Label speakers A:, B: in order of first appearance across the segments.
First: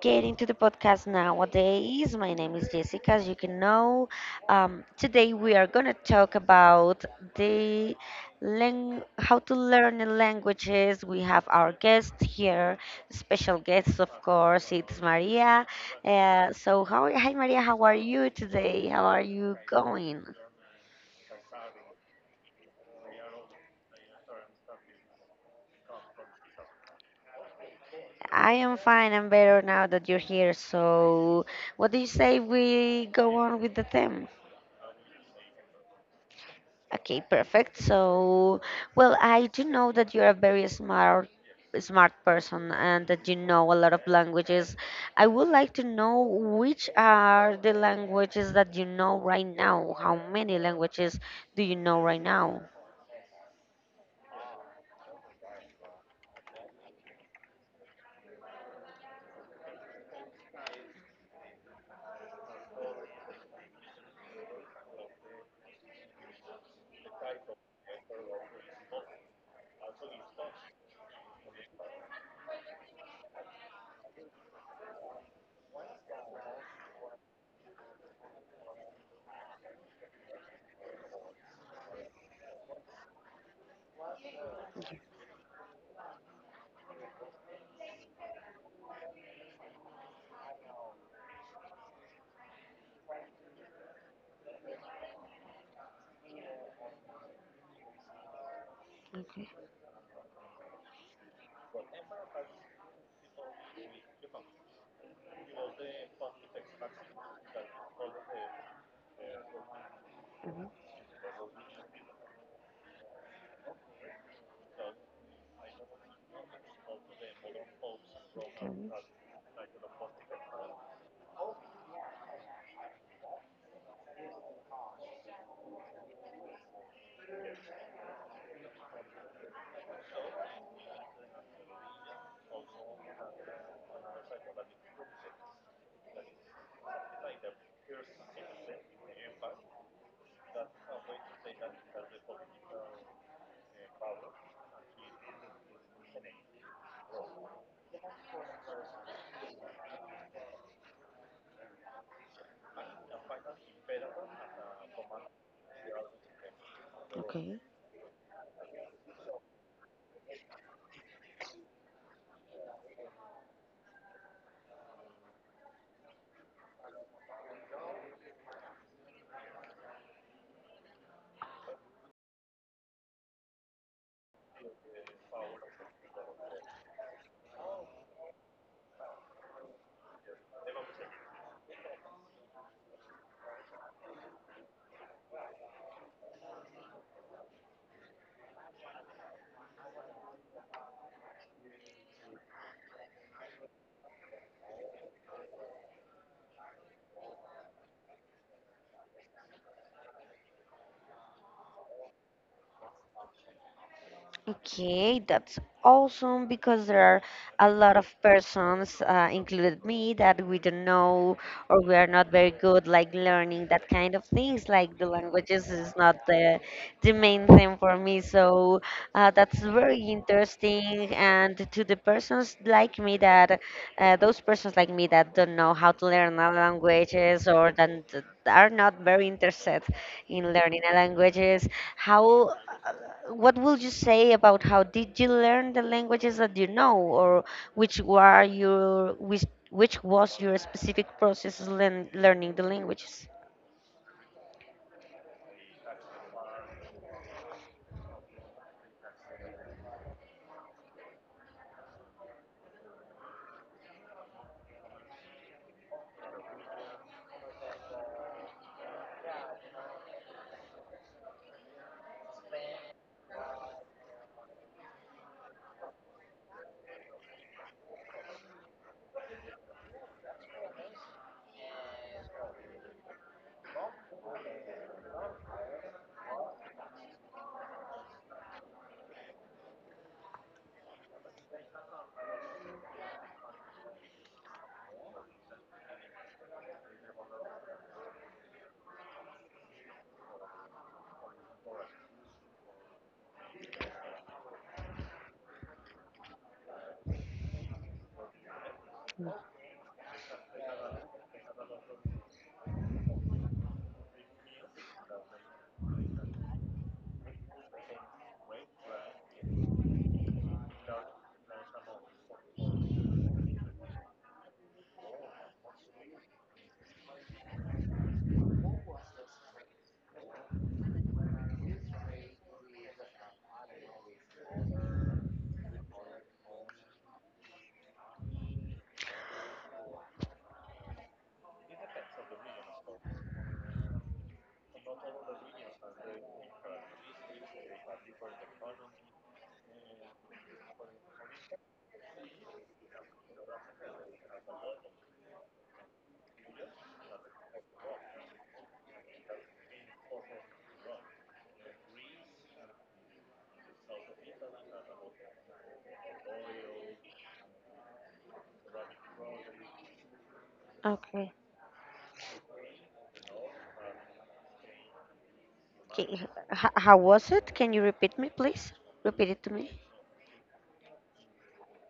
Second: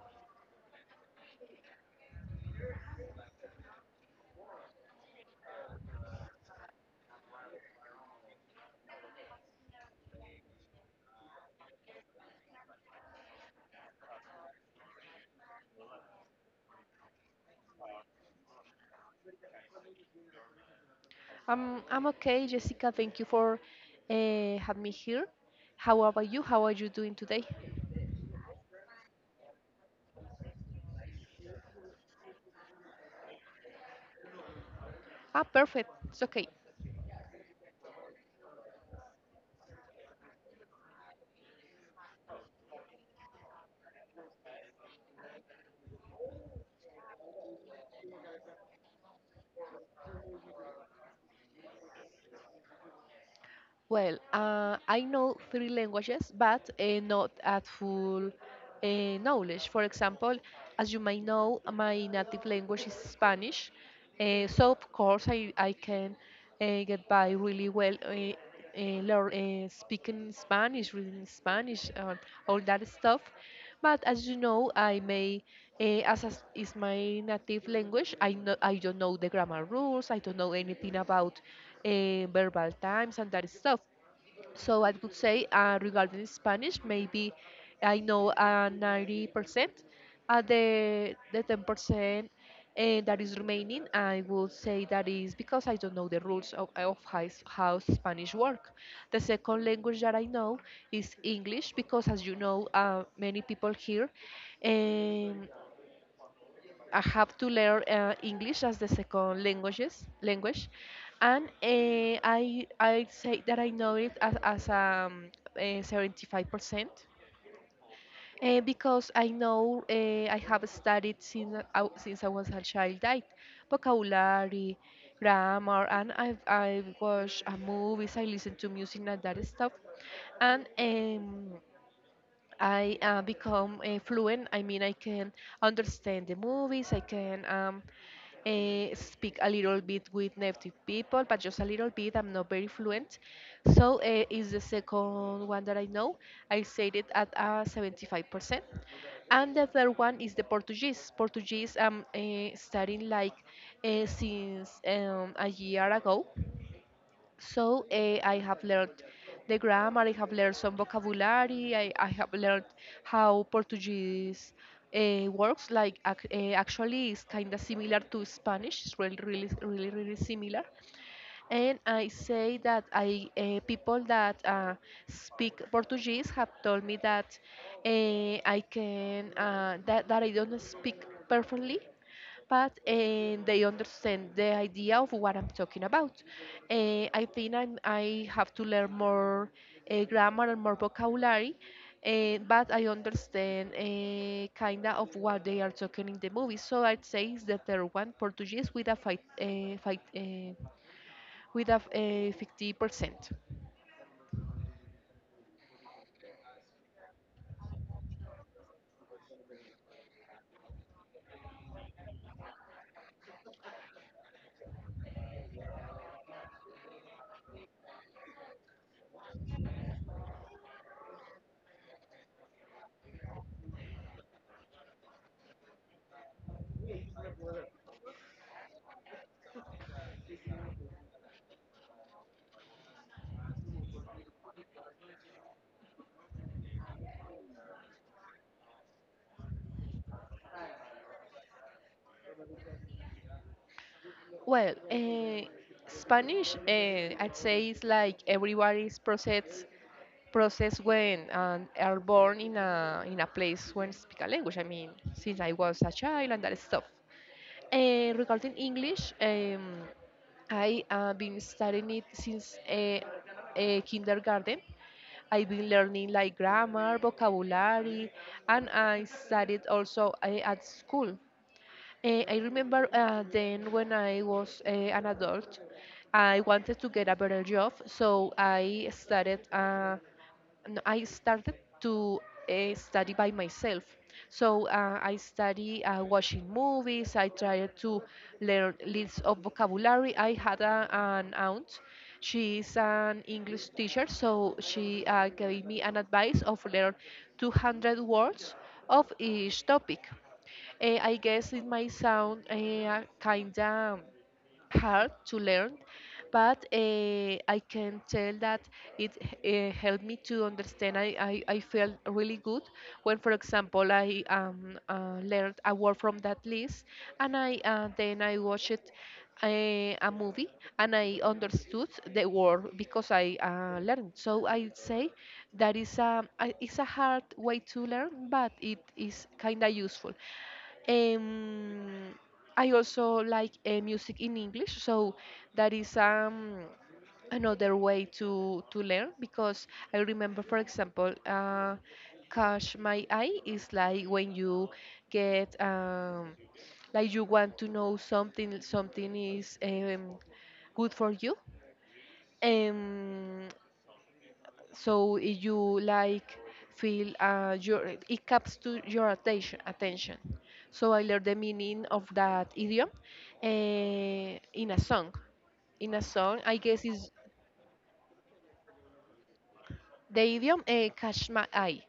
A: getting to the podcast nowadays. My name is Jessica, as you can know. Today, we are going to talk about the how to learn the languages. We have our guest here, special guest, of course. It's Maria. So, hi, Maria. How are you today? How are you going?
B: I'm okay, Jessica. Thank you for having me here. How about you? How are you doing today?
A: I am fine. I'm better now that you're here. So, what do you say we go on with the theme?
B: Ah, perfect. It's okay.
A: Okay, perfect. So, well, I do know that you're a very smart person and that you know a lot of languages. I would like to know which are the languages that you know right now. How many languages do you know right now?
B: Well, I know three languages, but not at full knowledge. For example, as you may know, my native language is Spanish, so of course I can get by really well speaking Spanish, reading Spanish, all that stuff. But as you know, I may, as is my native language, I don't know the grammar rules. I don't know anything about verbal times and that stuff. So I
A: Okay,
B: would say regarding Spanish, maybe I know 90%. The 10% that is remaining, I would say that is because I don't know the rules of how, how Spanish work. The
A: okay,
B: second language that I know is English because, as you know, many people here. Um, I have to learn English as the second language, and I say that I know it as 75%.
A: okay.
B: Because I know I have studied since I was a child, like vocabulary, grammar, and I watch movies, I listen to music and that stuff, and I become fluent. I mean, I can understand the movies, I can speak a little bit with native people, but just a little bit. I'm not very fluent. So is the second one that I know. I said it at 75%. And the third one is the Portuguese. Portuguese I'm studying like since a year ago.
A: Okay.
B: So I have learned the grammar, I have learned some vocabulary, I have learned how Portuguese works. Like actually, it's kind of similar to Spanish. It's really, really, really, really similar. And I say that I people that speak Portuguese have told me that uh, I can that I don't speak perfectly but and they understand the idea of what I'm talking about. I think I have to learn more grammar and more vocabulary, but I understand kind of what they are talking in the movie. So I'd say it's the third one, Portuguese, with a 50%.
A: Okay, that's awesome because there are a lot of persons, included me, that we don't know or we are not very good like learning that kind of things. Like the languages is not the main thing for me, so that's very interesting. And to the persons like me that those persons like me that don't know how to learn other languages or that are not very interested in learning a languages how, uh, what would you say about how did you learn the languages that you know, or which was your specific process, learning the languages?
B: Well, Spanish, I'd say it's like everybody's process when are born in a place when speak a language. I mean, since I was a child and that stuff. Regarding English, I have been studying it since kindergarten. I've been learning like grammar, vocabulary, and I studied also at school. I remember then when I was an adult, I wanted to get a better job, so I started. No, I started to study by myself. So I study watching movies. I tried to learn lists of vocabulary. I had an aunt. She is an English teacher, so she gave me an advice of learn 200 words of each topic. I guess it might sound kind of hard to learn, but I can tell that it helped me to understand. I felt really good when, for example, I learned a word from that list, and I then I watched a movie and I understood the word because I learned. So I would say that is it's a hard way to learn, but it is kind of useful. Um, I also like music in English, so that is another way to learn because I remember, for example, catch my eye is like when you get like you want to know something is good for you. Um, so if you like feel your it caps to your attention, so I learned
A: Okay.
B: the meaning of that idiom in a song.
A: Okay. h-
B: I
A: h-
B: guess
A: How
B: is
A: was it? Can you repeat me, please? Repeat it to me.
B: the idiom catch my eye.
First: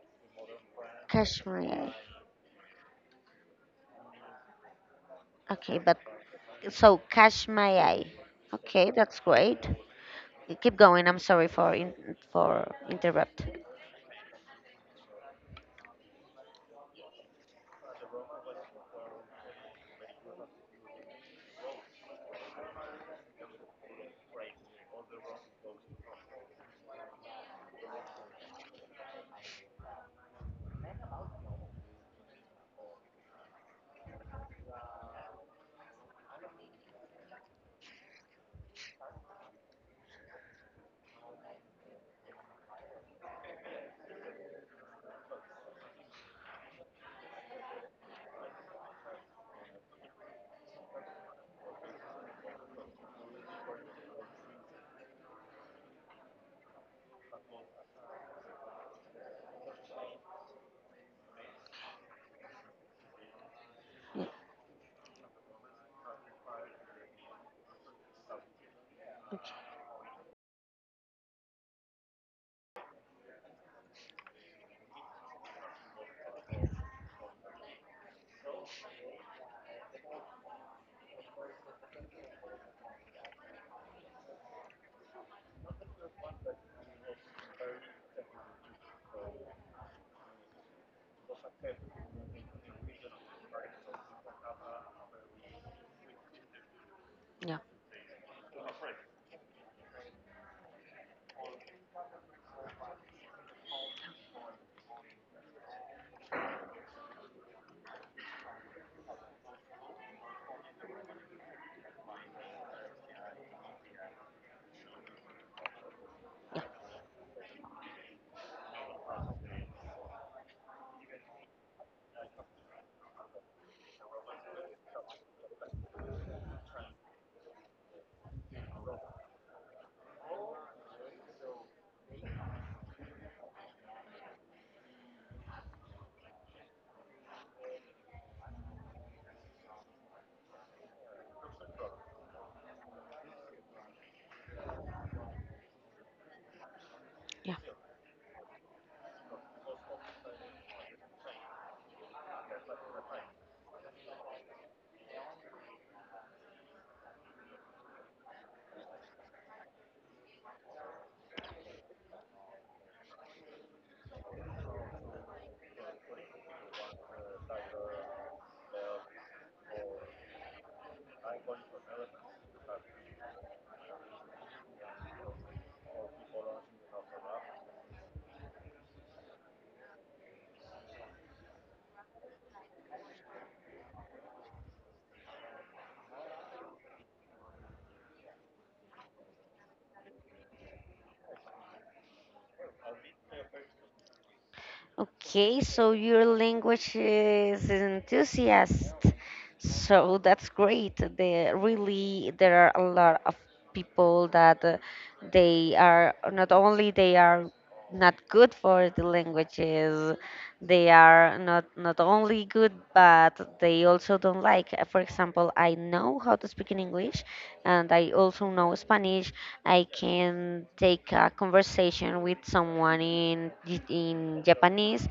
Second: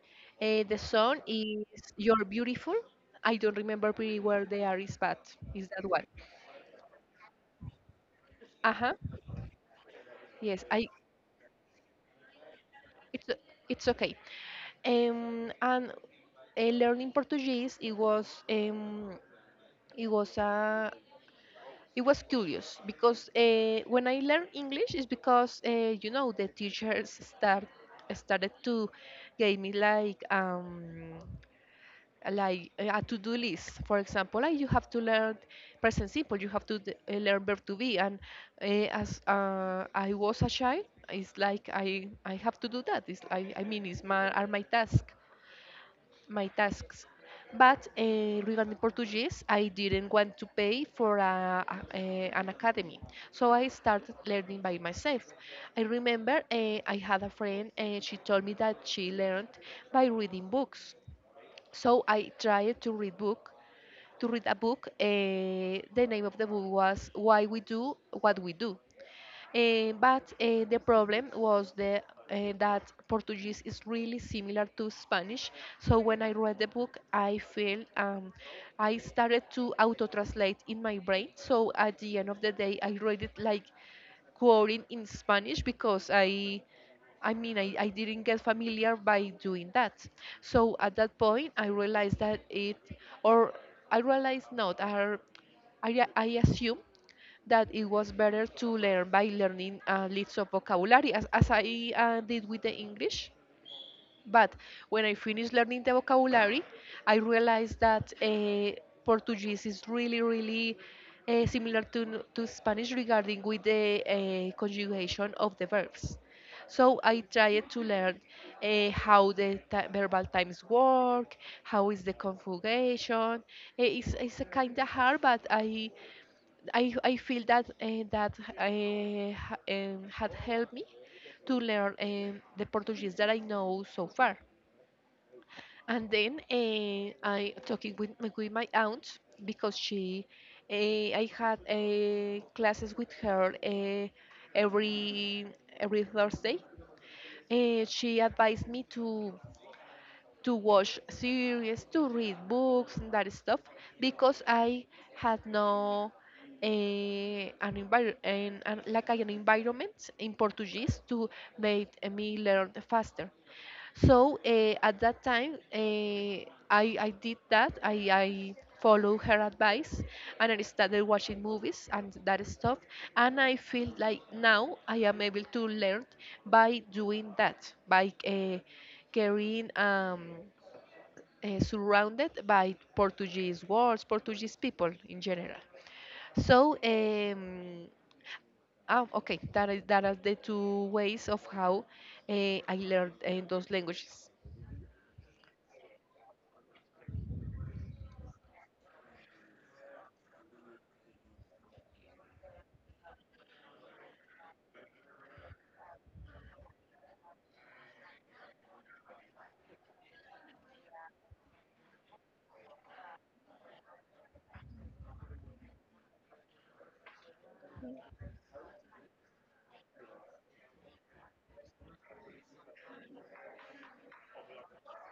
B: The song is
A: Kashmir.
B: You're Beautiful. I don't remember pretty well the artist, but is
A: Okay,
B: that
A: but
B: one.
A: so Kashmir. Okay,
B: Uh-huh.
A: that's great.
B: Yes,
A: Keep
B: I
A: going. I'm sorry for for
B: it's
A: interrupt.
B: it's okay. And learning Portuguese, it was a it was curious because when I learned English, it's because you know the teachers start started to give me like a to-do list. For example, like you have to learn present simple, you have to learn verb to be, and uh, as I was a child, it's like I have to do that. It's I mean it's my task my tasks. But regarding Portuguese, I didn't want to pay for an academy, so I started learning by myself. I remember I had a friend, and she told me that she learned by reading books. So I tried to
A: Yeah,
B: read a book. The name of the book was Why We Do What We Do. But the problem was that Portuguese is really similar to Spanish. So when I read the book, I feel I started to auto-translate in my brain. So at the end of the day, I read it like quoting in Spanish because I mean, I didn't get familiar by doing that. So at that point, I realized that it, or I realized not, I assume
A: yeah,
B: that it was better to learn by learning lists of vocabulary as I did with the English. But when I finished learning the vocabulary, I realized that Portuguese is really, really similar to Spanish regarding with the conjugation of the verbs. So I tried to learn how the verbal times work, how is the conjugation. It's a kind of hard, but I feel that had helped me to learn the Portuguese that I know so far. And then I talking with, with my aunt because she I had classes with her every every Thursday.
A: yeah.
B: She advised me to watch series, to read books, and that stuff, because I had no eh, an, envir- an like an environment in Portuguese to make me learn faster. So at that time, I did that. I followed her advice and I started watching movies and that stuff. And I feel like now I am able to learn by doing that, by carrying surrounded by Portuguese words, Portuguese people in general. So, okay, that is that are the two ways of how uh, I learned those languages.
A: Okay, so your language is enthusiast. So that's great. There are a lot of people that they are not only they are not good for the languages, they are not only good but they also don't like. For example, I know how to speak in English and I also know Spanish. I can take a conversation with someone in Japanese,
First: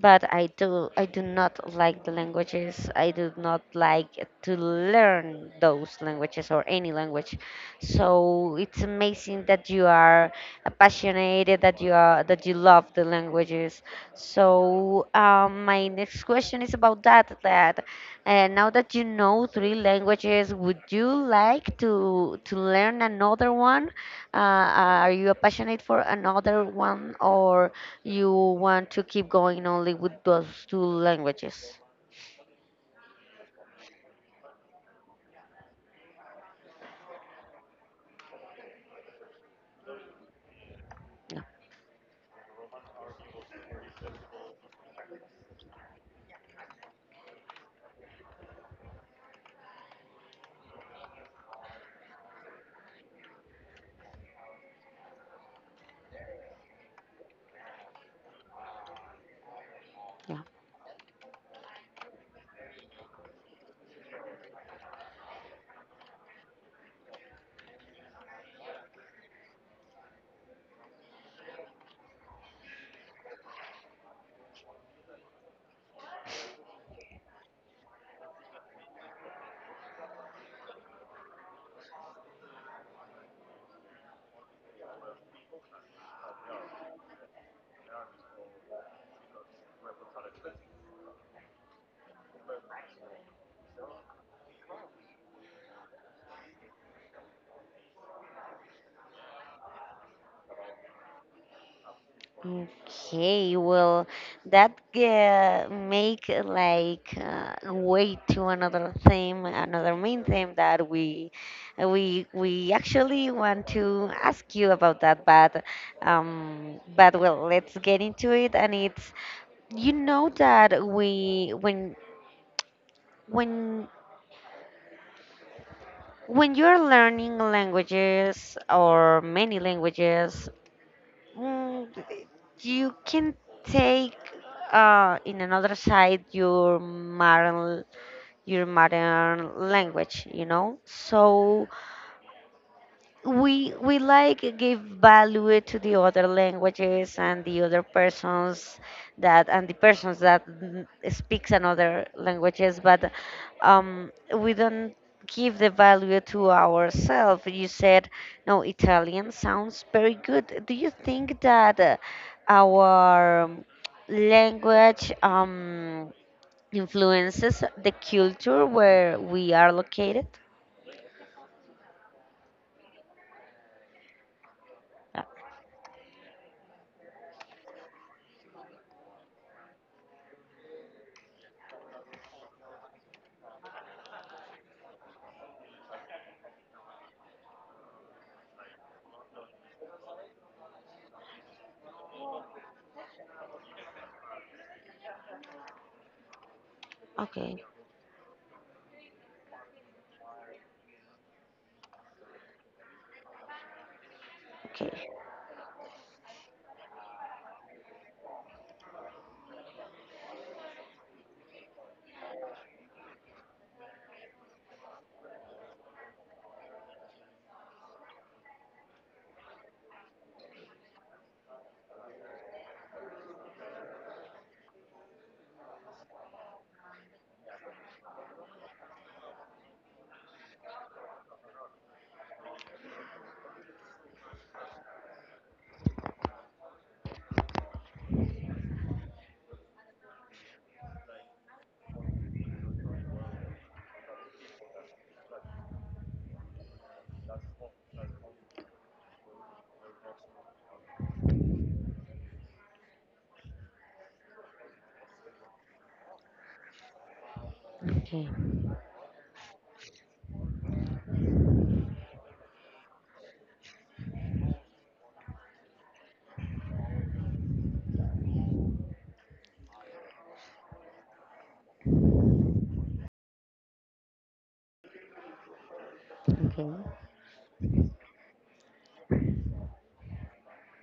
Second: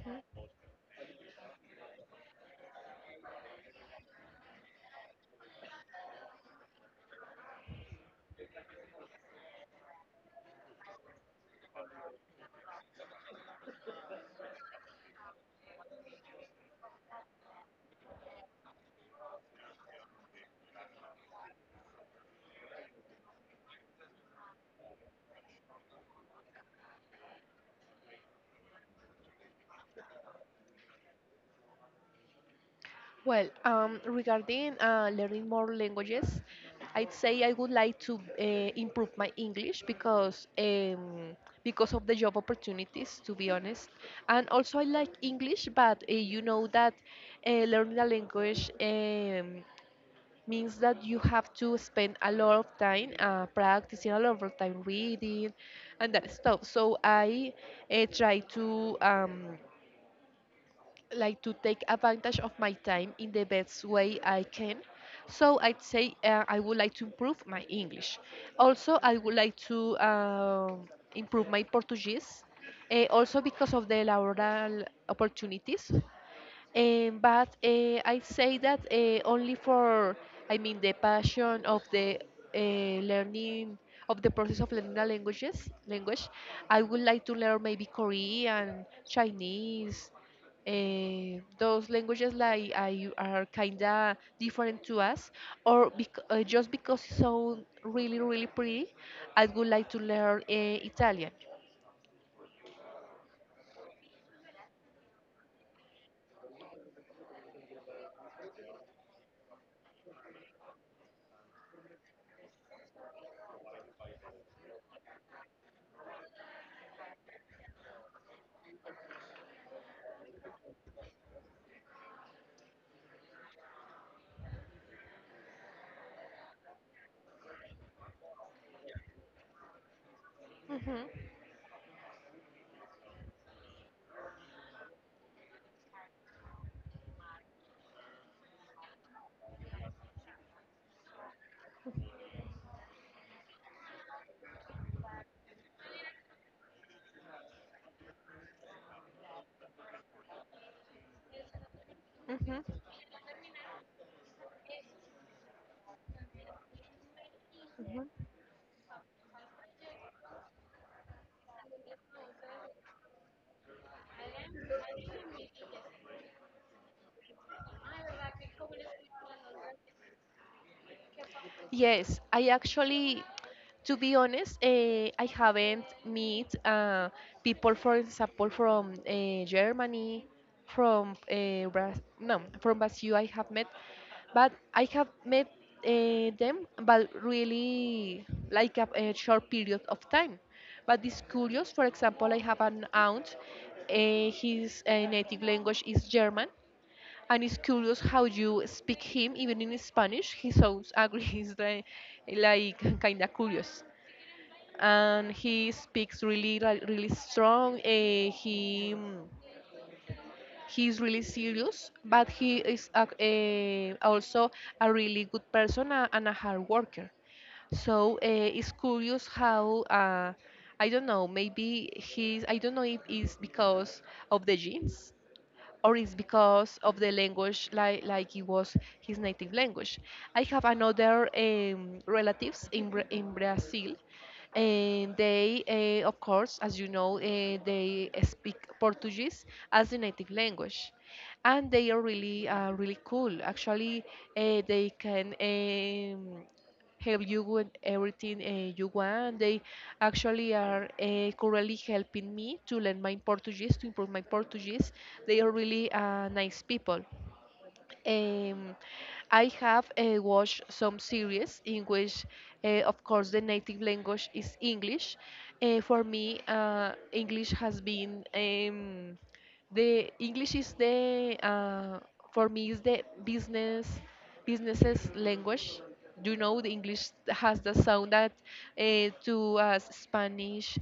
A: but I do not like the languages. I do not like to learn those languages or any language. So it's amazing that you are passionate, that you are that you love the languages. So my next question is about that. That now that you know three languages, would you like to learn another one? Are you passionate for another one, or you want to keep going only with those two languages?
B: Well, regarding learning more languages, I'd say I would like to improve my English
A: Yeah,
B: because of the job opportunities, to be honest. And also, I like English, but you know that learning a language. Means that you have to spend a lot of time practicing, a lot of time reading, and that stuff. So I try to
A: yeah.
B: like to take advantage of my time in the best way I can. So I'd say I would like to improve my English. Also, I would like to improve my Portuguese. Also because of the laboral opportunities, but I say that only for, I mean, the passion of the learning of the process of learning the language. I would like to learn maybe Korean, Chinese, those languages like I are kinda different to us, or just because it sound really really pretty, I would like to learn Italian.
A: Okay, well, that make like way to another theme, another main theme that we actually want to ask you about that, but but well, let's get into it. And it's that we when When you're learning languages or many languages,
B: hmm
A: mm, you can take in another side your modern language, you know. So we like give value to the other languages and the other persons that and the persons that speaks another languages but um, we don't give the value to ourselves. You said,
B: hmm
A: no, Italian sounds very good. Do you think that our language influences the culture where we are located?
B: Yes, I actually, to be honest,
A: Uh,
B: I haven't meet people, for example, from Germany, from Bra- no, from Brazil. I have met, but I have met them, but really like a short period of time. But it's curious. For example, I have an aunt. His native language is German, and it's
A: okay,
B: curious how you speak him. Even in Spanish, he sounds angry. He's like kind of curious,
A: okay,
B: and he speaks really like, really strong. He mm, he's really serious, but he is also a really good person, and a hard worker. So it's curious how I don't know. Maybe he's. I don't know if it's because of the genes or it's because of the language, like it was his native language. I have another relatives in in Brazil, and they of course, as you know, they speak Portuguese as the native language, and they are really really cool. Actually, they can. Help you with everything you want. They actually are currently helping me to learn my Portuguese, to improve my Portuguese. They are really nice people.
A: okay.
B: Um, I have watched some series in which, of course, the native language is English. For me, English has been the English is the for me is the businesses language. You know,
A: Okay.
B: the English has the sound that to us Spanish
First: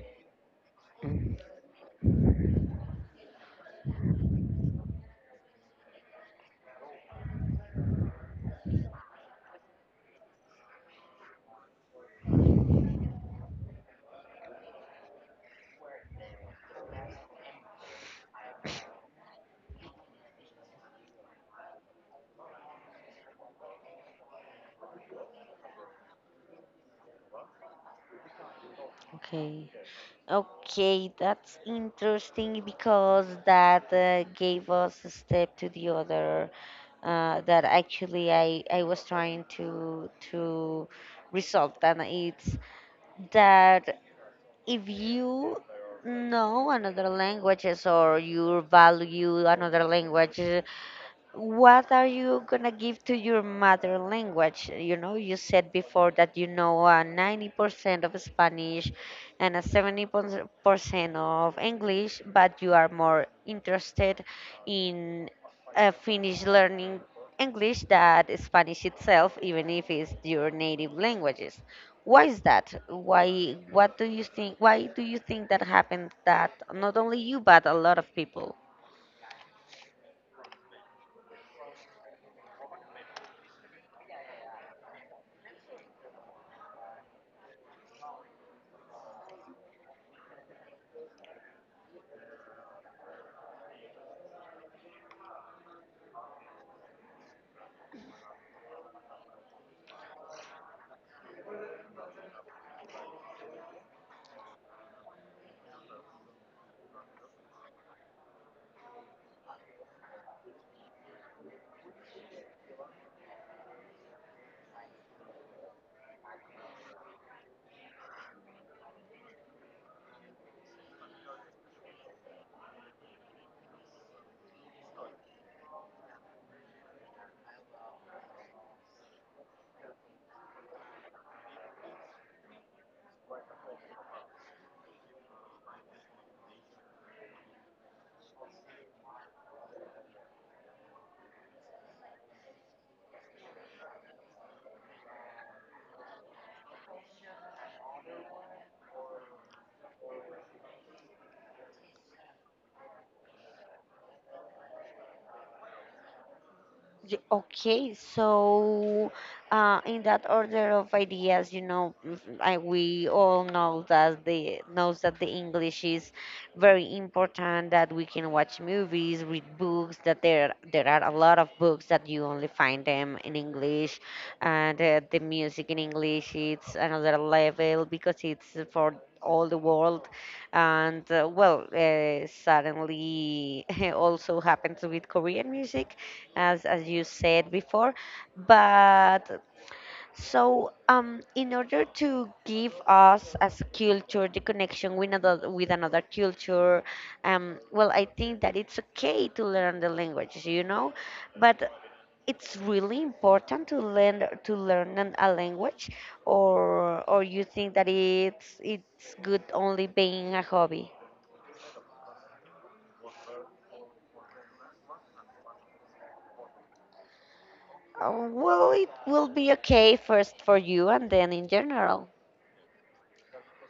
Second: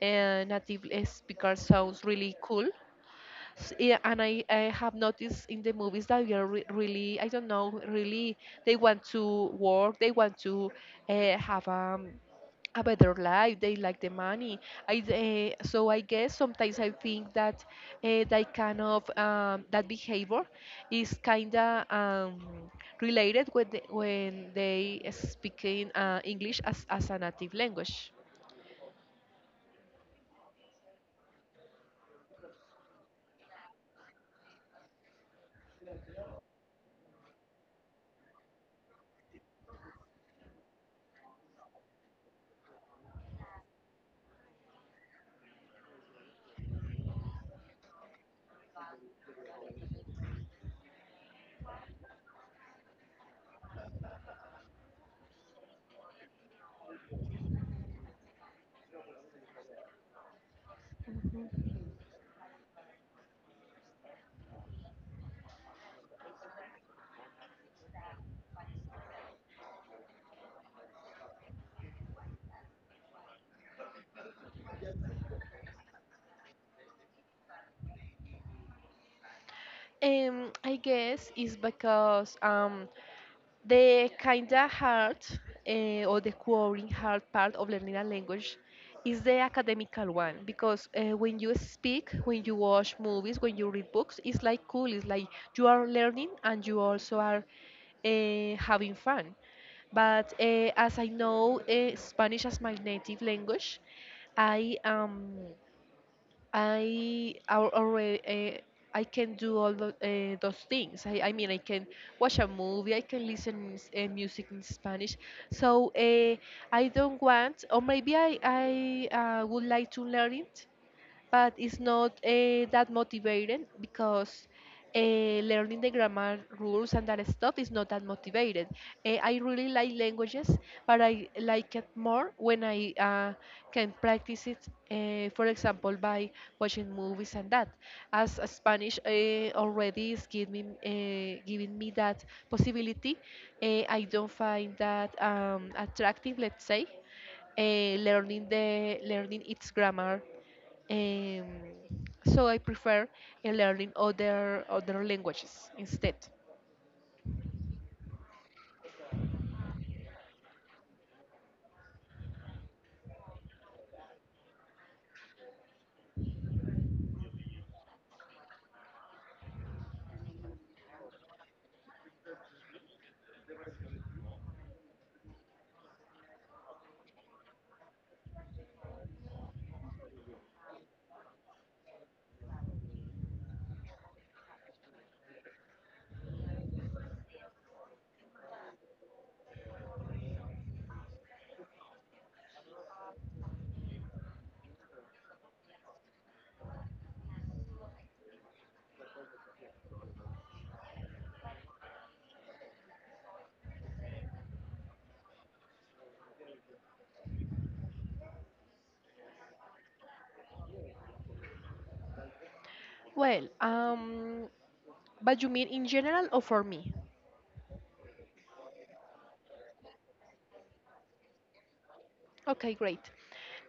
B: native
A: Mm.
B: speaker sounds really cool. Yeah, and I have noticed in the movies that we are really, I don't know, really, they want to work, they want to have a better life, they like the money. So I guess sometimes I think that that behavior is kind of related with when they speak in English as a native language.
A: Okay. Okay, that's interesting because that gave us a step to the other, that actually I was trying to resolve, and it's that if you know another languages or you value another language, what are you gonna give to your mother language? You know, you said before that you know 90% of Spanish and a 70% of English, but you are more interested in finish learning English than Spanish itself, even if it's your native languages. Why is that? Why? What do you think? Why do you think that happened? That not only you, but a lot of people.
B: I guess it's because, the kinda hard, or the quoting hard part of learning a language is the academical one because when you speak, when you watch movies, when you read books, it's like cool. It's like you are learning and you also are having fun. But as I know, Spanish as my native language, I am. Already, I can do those things. I mean, I can watch a movie. I can listen music in Spanish. So, I don't want, or maybe I would like to learn it, but it's not that motivating because learning the grammar rules and that stuff is not that motivated. I really like languages, but I like it more when I can practice it, for example, by watching movies and that. As Spanish already is giving me that possibility, I don't find that attractive, let's say, uh, learning its grammar, um, so I prefer in learning other languages instead.
A: Okay, so in that order of ideas, you know, we all know that the knows that the English is very important. That we can watch movies, read books. That there are a lot of books that you only find them in English, and the music in English it's another level because it's for all the world. And well, suddenly also happens with Korean music, as you said before. But so in order to give us as a culture the connection with another, with another culture, well, I think that it's okay to learn the languages, you know, but it's really important to learn, to learn a language, or you think that it's good only being a hobby?
B: Well, but you mean in general or for me?
A: Oh, well it will be okay first for you and then in general.
B: Okay, great.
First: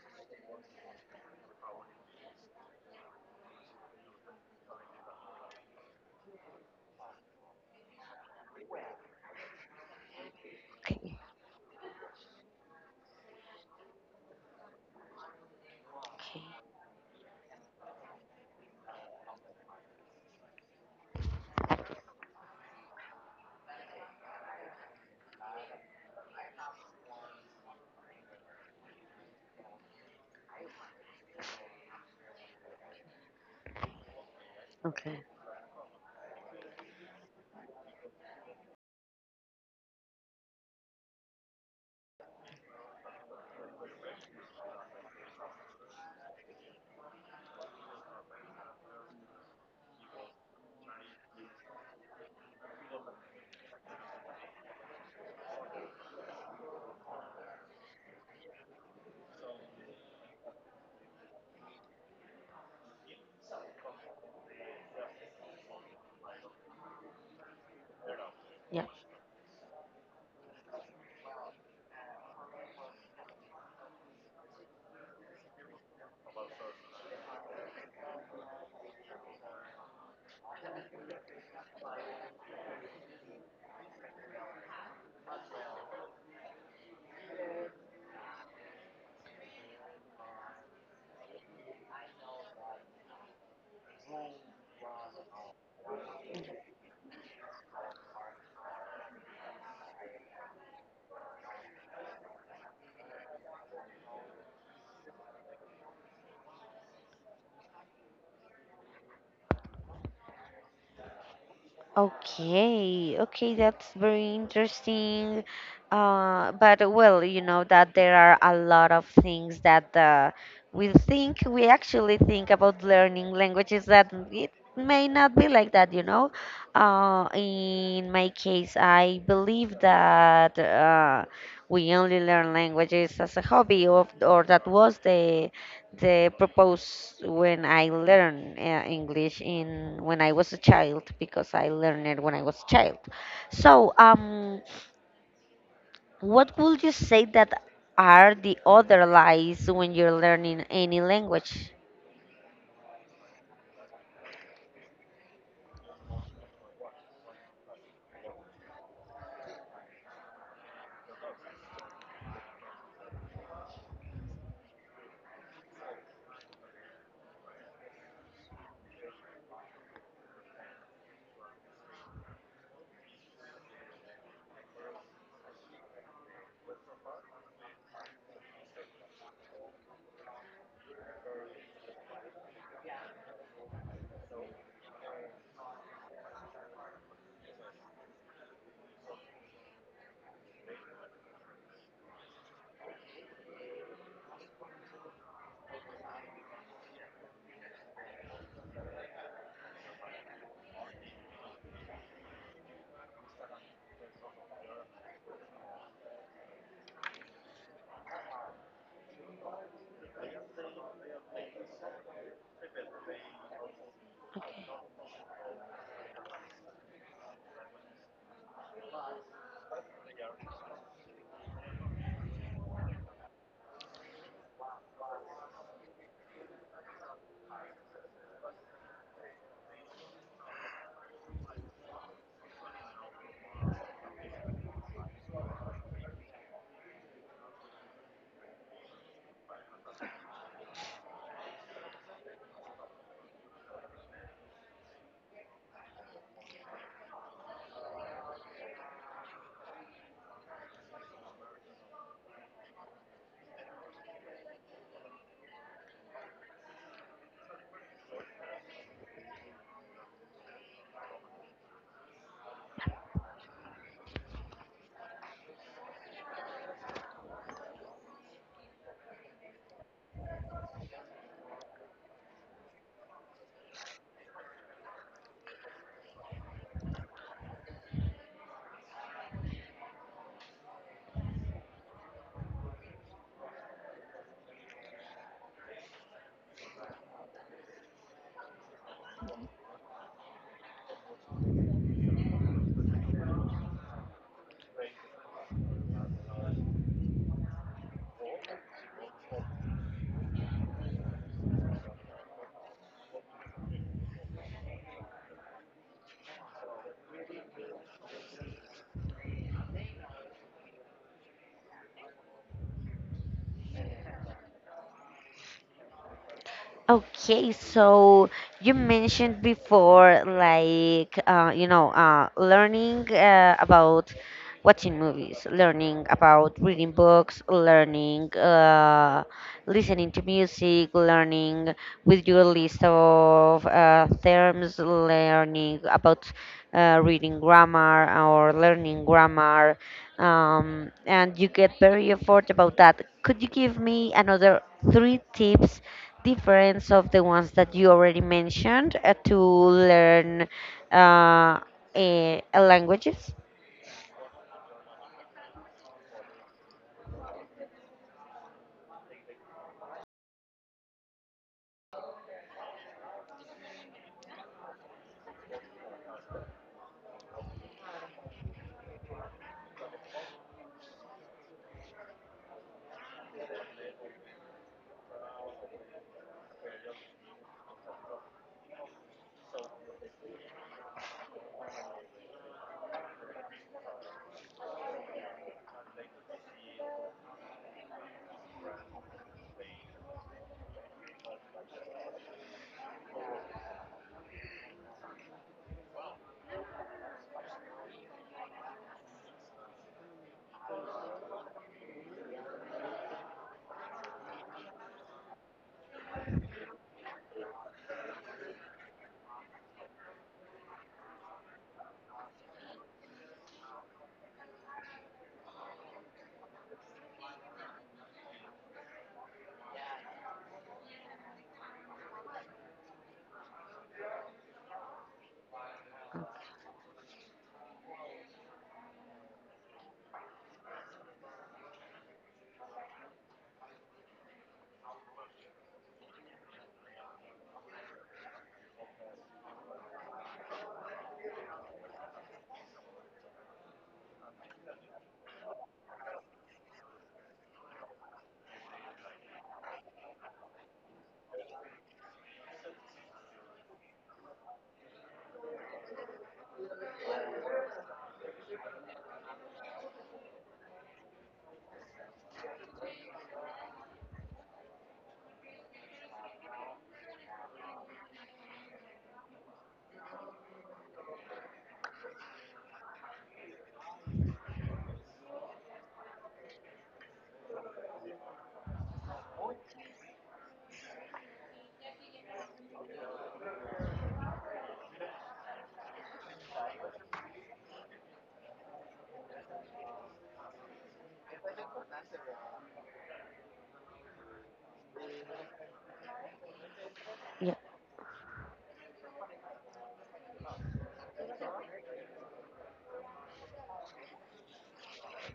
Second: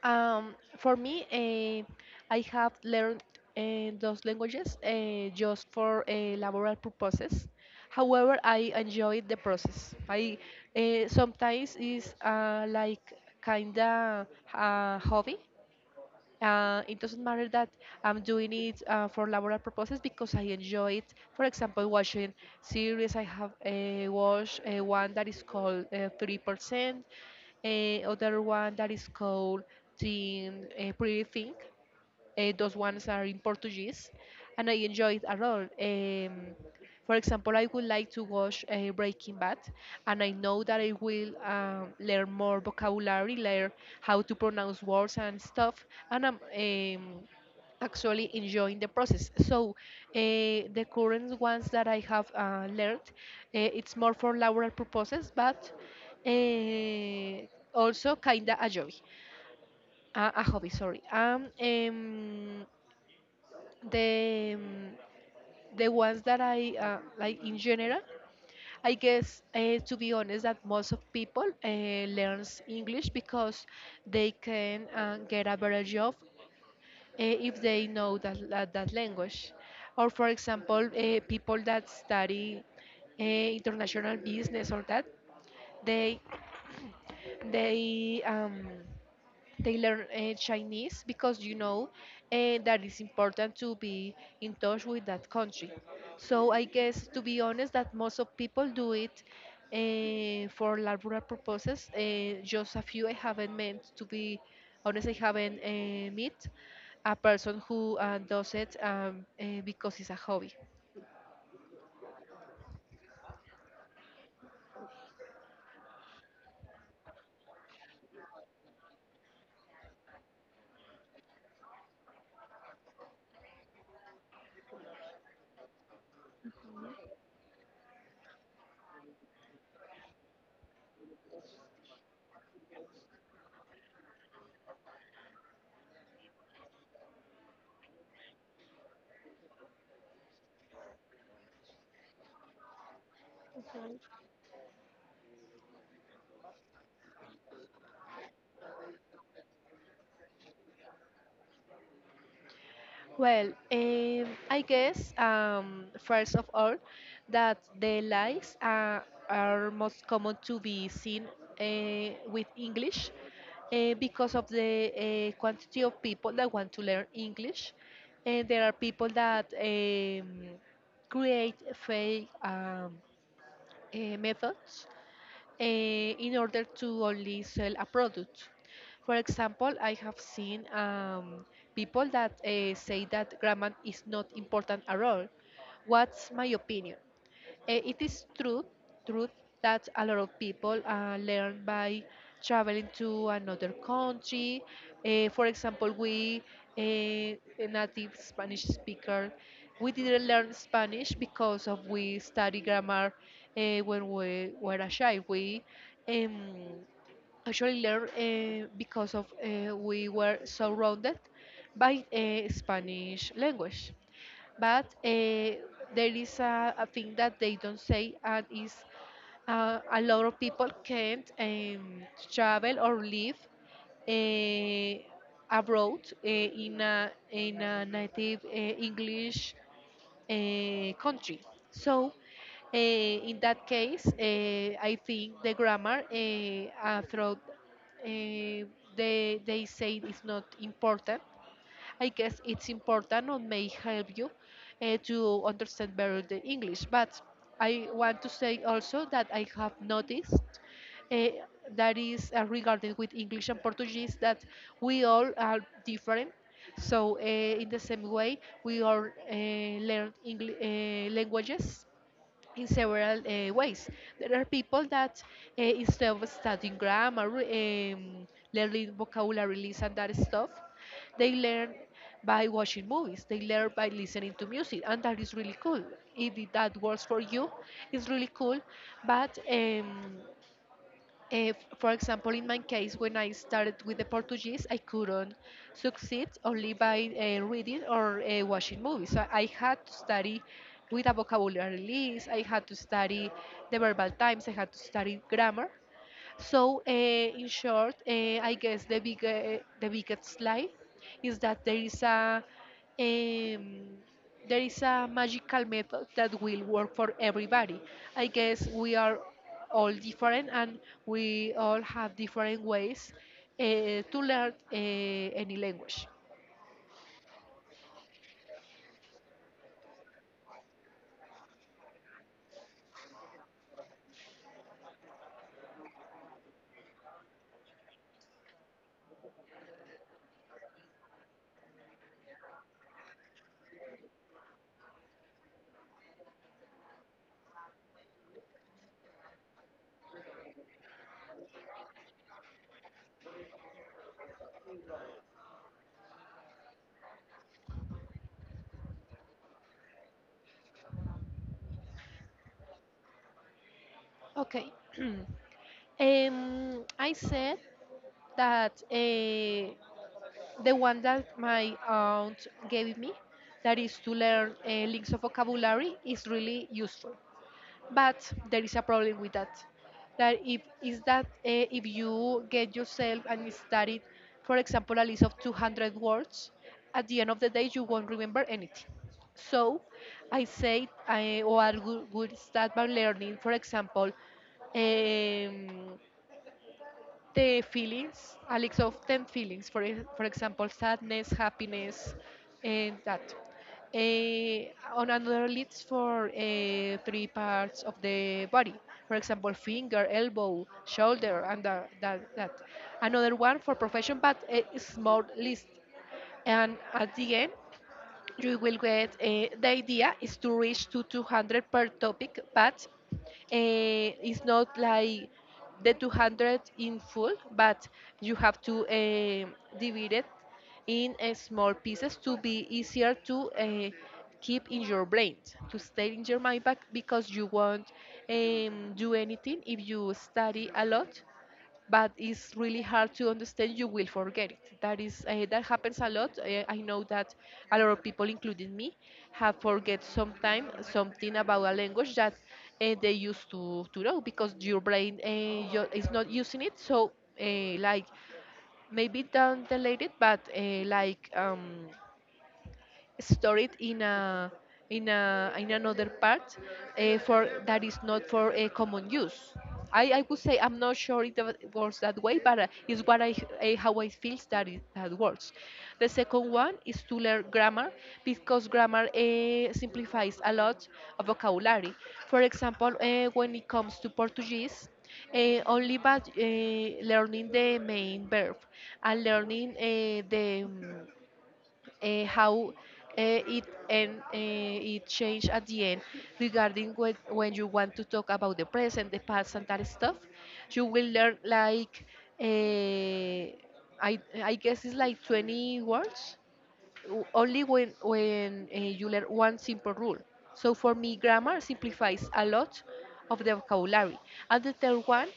B: For me, I have learned those languages just for laboral purposes. However, I enjoyed the process.
A: Okay,
B: Sometimes is like kinda a hobby.
A: okay.
B: It doesn't matter that I'm doing it for laboral purposes because I enjoy it. For example, watching series. I have watched one that is called, 3%, uh, other one that is called Teen Pretty Thing. Those ones are in Portuguese, and I enjoy
A: Okay.
B: it a lot. For example, I would like to watch Breaking Bad, and I know that I will learn more vocabulary, learn how to pronounce words and stuff, and I'm actually enjoying the process. So, the current ones that I have learned, it's more for laboral purposes, but uh, also kinda a joy, a hobby. Sorry. The um, the ones that I like in general.
A: Yeah.
B: I guess, to be honest, that most of people learns English because they can get a better job if they know that language. Or for example, people that study international business or that they they um, they learn Chinese because you know that it's important to be in touch with that country. So I guess, to be honest, that most of people do it for laboral purposes. Just a few I haven't met, to be honest. I haven't met a person who does it because it's a hobby.
A: Okay, okay, that's very interesting. But well, you know that there are a lot of things that we think, we actually think about learning languages, that it may not be like that, you know. In my case, I believe that we only learn languages as a hobby, or that was the purpose when I learn English in when I was a child because I learned it when I was a child. So, what would you say that are the other lies when you're learning any language?
B: Well, I guess, first of all, that the lies are most common to be seen with English because of the quantity of people that want to learn English, and there are people that create fake methods, in order to only sell a product. For example, I have seen people that say that grammar is not important at all. What's my opinion? It is true that a lot of people learn by traveling to another country. For example, a native Spanish speaker, we didn't learn Spanish because of we study grammar when we were a child. We um, actually learn, because of we were surrounded by Spanish language, but there is a thing that they don't say, and is a lot of people can't travel or live uh, abroad in a native English country. So, in that case, I think the grammar, throughout, uh, they say it's not important. I guess it's important or may help you to understand better the English. But I want to say also that I have noticed uh, that is regarding with English and Portuguese that we all are different. So, in the same way, we all learn languages in several ways. There are people that, instead of studying grammar, learning vocabulary lists and that stuff, they learn by watching movies. They learn by listening to music, and that is really cool. If it- that works for you, it's really cool. But Eh, for example, in my case, when I started with the Portuguese, I couldn't succeed only by reading or watching movies. So I had to study with a vocabulary list, I had to study the verbal times, I had to study grammar. So, in short, I guess the biggest lie is that um, there is a magical method that will work for everybody. I guess we are all different and we all have different ways uh, to learn any language.
A: Okay, so you mentioned before, like, you know, learning about watching movies, learning about reading books, learning listening to music, learning with your list of terms, learning about reading grammar or learning grammar, and you get very effort about that. Could you give me another three tips, difference of the ones that you already mentioned, to learn, uh, languages?
B: Okay. I said that. The one that my aunt gave me, that is to learn links of vocabulary, is really useful, but there is a problem with that, that if is that if you get yourself and study, for example, a list of 200 words, at the end of the day you won't remember anything. So I say I, or I would start by learning, for example, um, the feelings, a list of 10 feelings, for example, sadness, happiness, and that. Eh, on another list for, three parts of the body, for example, finger, elbow, shoulder, and that. Another one for profession, but it's more list. And at the end, you will get the idea is to reach to 200 per topic, but uh, it's not like the 200 in full, but you have to divide it in small pieces to be easier to keep in your brain, to stay in your mind back, because you won't do anything if you study a lot, but it's really hard to understand. You will forget it. That is that happens a lot. I know that a lot of people, including me, have forget sometime something about a language that they used to know, because your brain, is not using it. So like, maybe down the it, but like store it in another part for that is not for a common use. I would say I'm not sure works that way, but it's what I how I feel that that works. The second one is to learn grammar because grammar simplifies a lot of vocabulary. For example, when it comes to Portuguese, only but learning the main verb and learning the, how it changed at the end regarding when you want to talk about the present, the past, and that stuff. You will learn like, uh, I guess it's like 20 words,
A: Yeah.
B: only when you learn one simple rule. So for me, grammar simplifies a lot of the vocabulary. And the third one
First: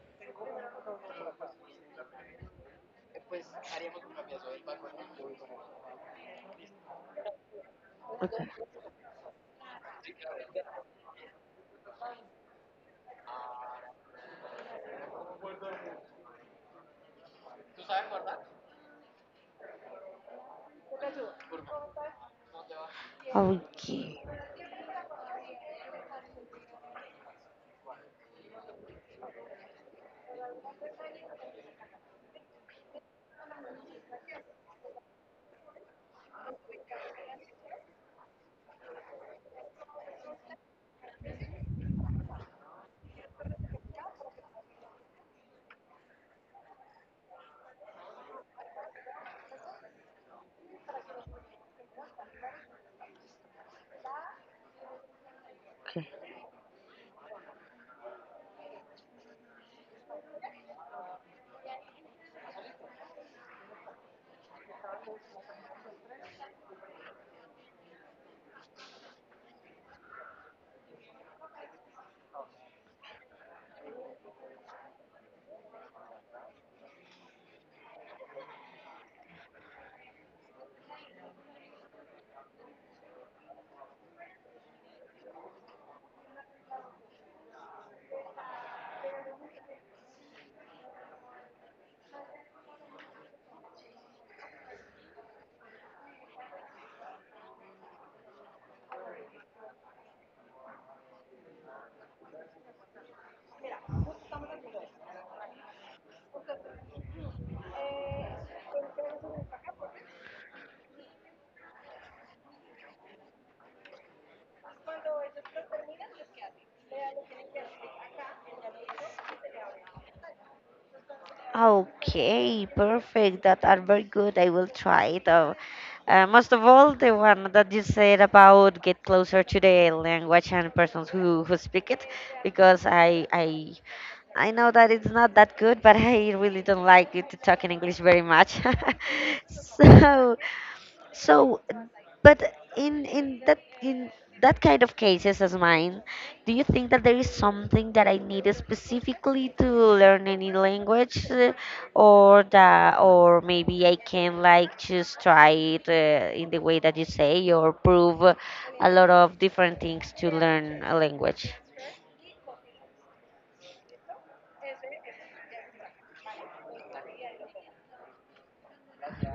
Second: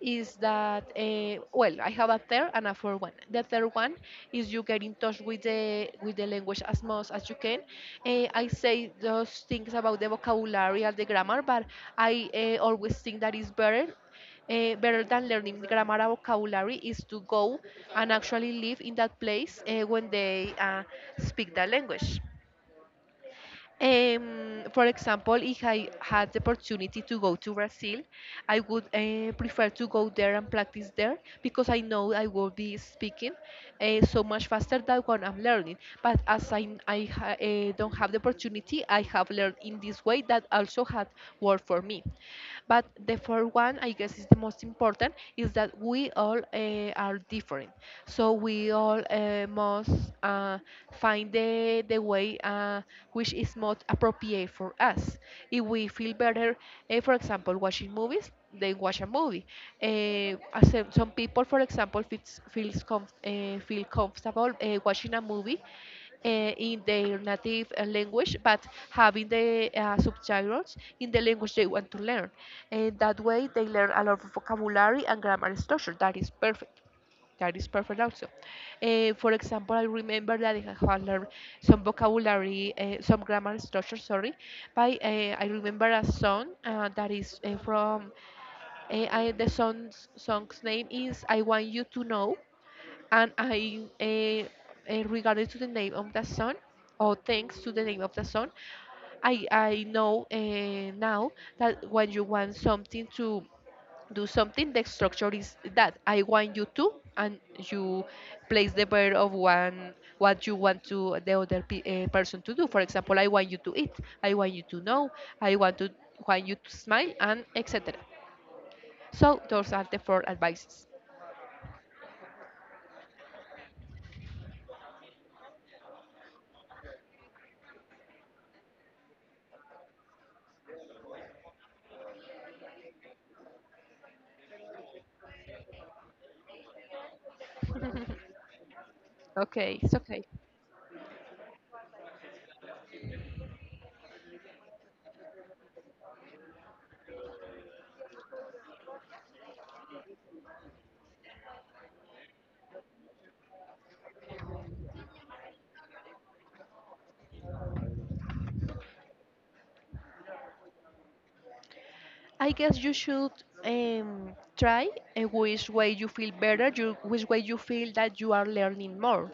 B: is that, well, I have a third and a fourth one. The third one is you get in touch with the language as much as you can.
A: Okay.
B: I say those things about the vocabulary and the grammar, but I always think that it's better than learning grammar and vocabulary is to go and actually live in that place when they speak that language.
A: Okay.
B: For example, if I had the opportunity to go to Brazil, I would prefer to go there and practice there because I know I will be speaking so much faster than when I'm learning. But as I don't have the opportunity, I have learned in this way that also had worked for me. But the fourth one, I guess, is the most important, is that we all are different. So we all must uh, find the way which is most appropriate for us. If we feel better, for example, watching movies, they watch a movie. Uh, as some people, for example, feel comfortable watching a movie in their native language, but having the subtitles in the language they want to learn. And that way they learn a lot of vocabulary and grammar structure. That is perfect. That is perfect also. For example, I remember that I have learned some vocabulary, some grammar structure, sorry, by, I remember a song that is, the song's name is I Want You to Know. And regarding to the name of the sun, or thanks to the name of the sun, I know now that when you want something to do something, the structure is that I want you to, and you place the verb of one what you want to the other person to do. For example, I want you to eat, I want you to know, I want to want you to smile, and etc. So those are the four advices.
A: Okay, perfect. That are very good. I will try it out. Most of all, the one that you said about get closer to the language and persons who speak it, because I know that it's not that good, but I really don't like it to talk in English very much.
B: Okay, it's okay.
A: So, so, but in that kind of cases as mine, do you think that there is something that I needed specifically to learn any language, or that or maybe I can like just try it in the way that you say, or prove a lot of different things to learn a language?
B: I guess you should try which way you feel better, which way you feel that you are learning more.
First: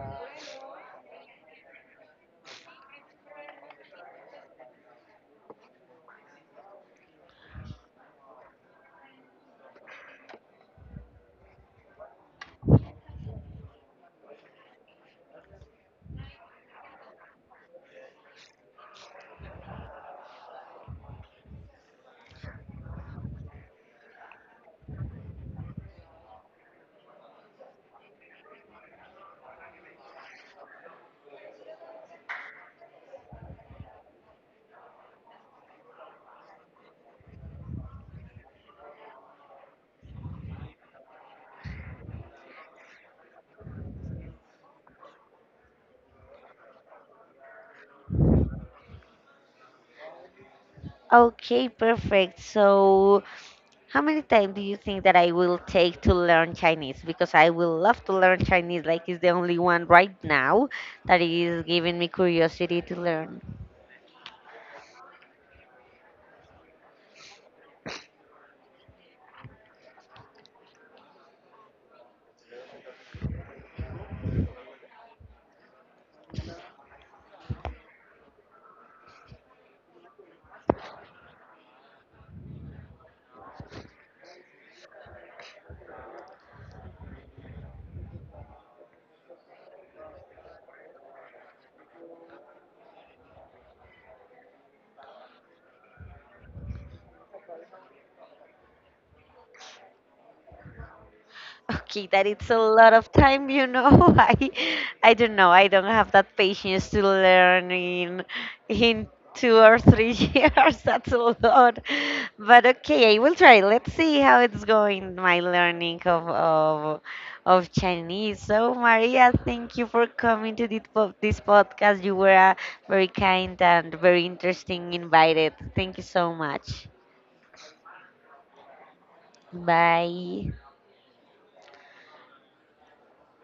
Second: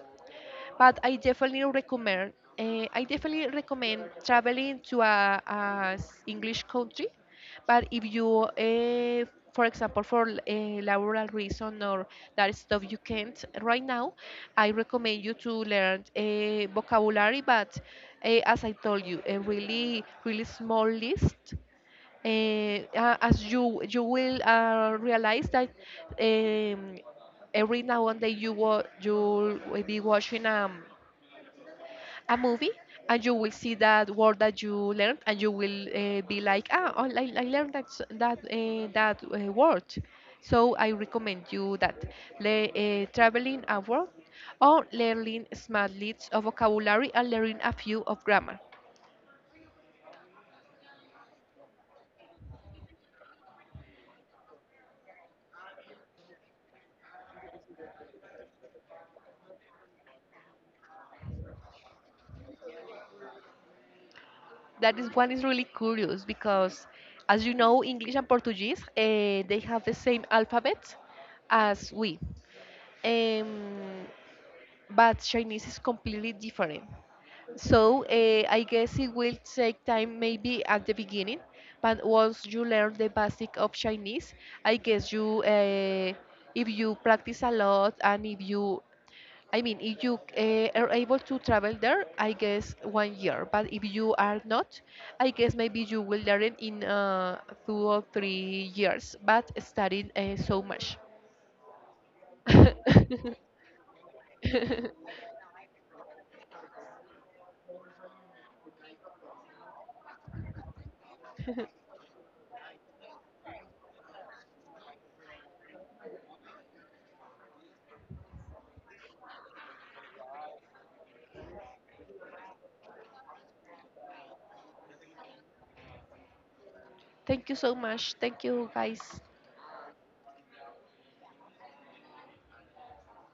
B: But I definitely recommend. I definitely recommend traveling to English country. But if you, for example, for a laboral reason or that stuff you can't right now, I recommend you to learn vocabulary. But, as I told you, a really, really small list, as you will realize that, um, every now and then, you will be watching a movie, and you will see that word that you learned, and you will be like, ah, oh, I learned that, word. So I recommend you that, traveling abroad, or learning small leads of vocabulary and learning a few of grammar.
A: Okay, perfect. So. How many time do you think that I will take to learn Chinese? Because I will love to learn Chinese, like it's the only one right now that is giving me curiosity to learn.
B: That is one is really curious because, as you know, English and Portuguese they have the same alphabet as we, um, but Chinese is completely different. So, I guess it will take time maybe at the beginning, but once you learn the basic of Chinese, I guess you. If you practice a lot and if you, I mean, if you are able to travel there, I guess 1 year. But if you are not, I guess maybe you will learn in 2 or 3 years, but studying so much.
A: Okay, that it's a lot of time, you know. I don't know. I don't have that patience to learn in two or three years. That's a lot. But okay, I will try. Let's see how it's going, my learning of Chinese. So Maria, thank you for coming to this podcast. You were a very kind and very interesting invited. Thank you so much.
B: Thank you so much. Thank you, guys.
A: Bye.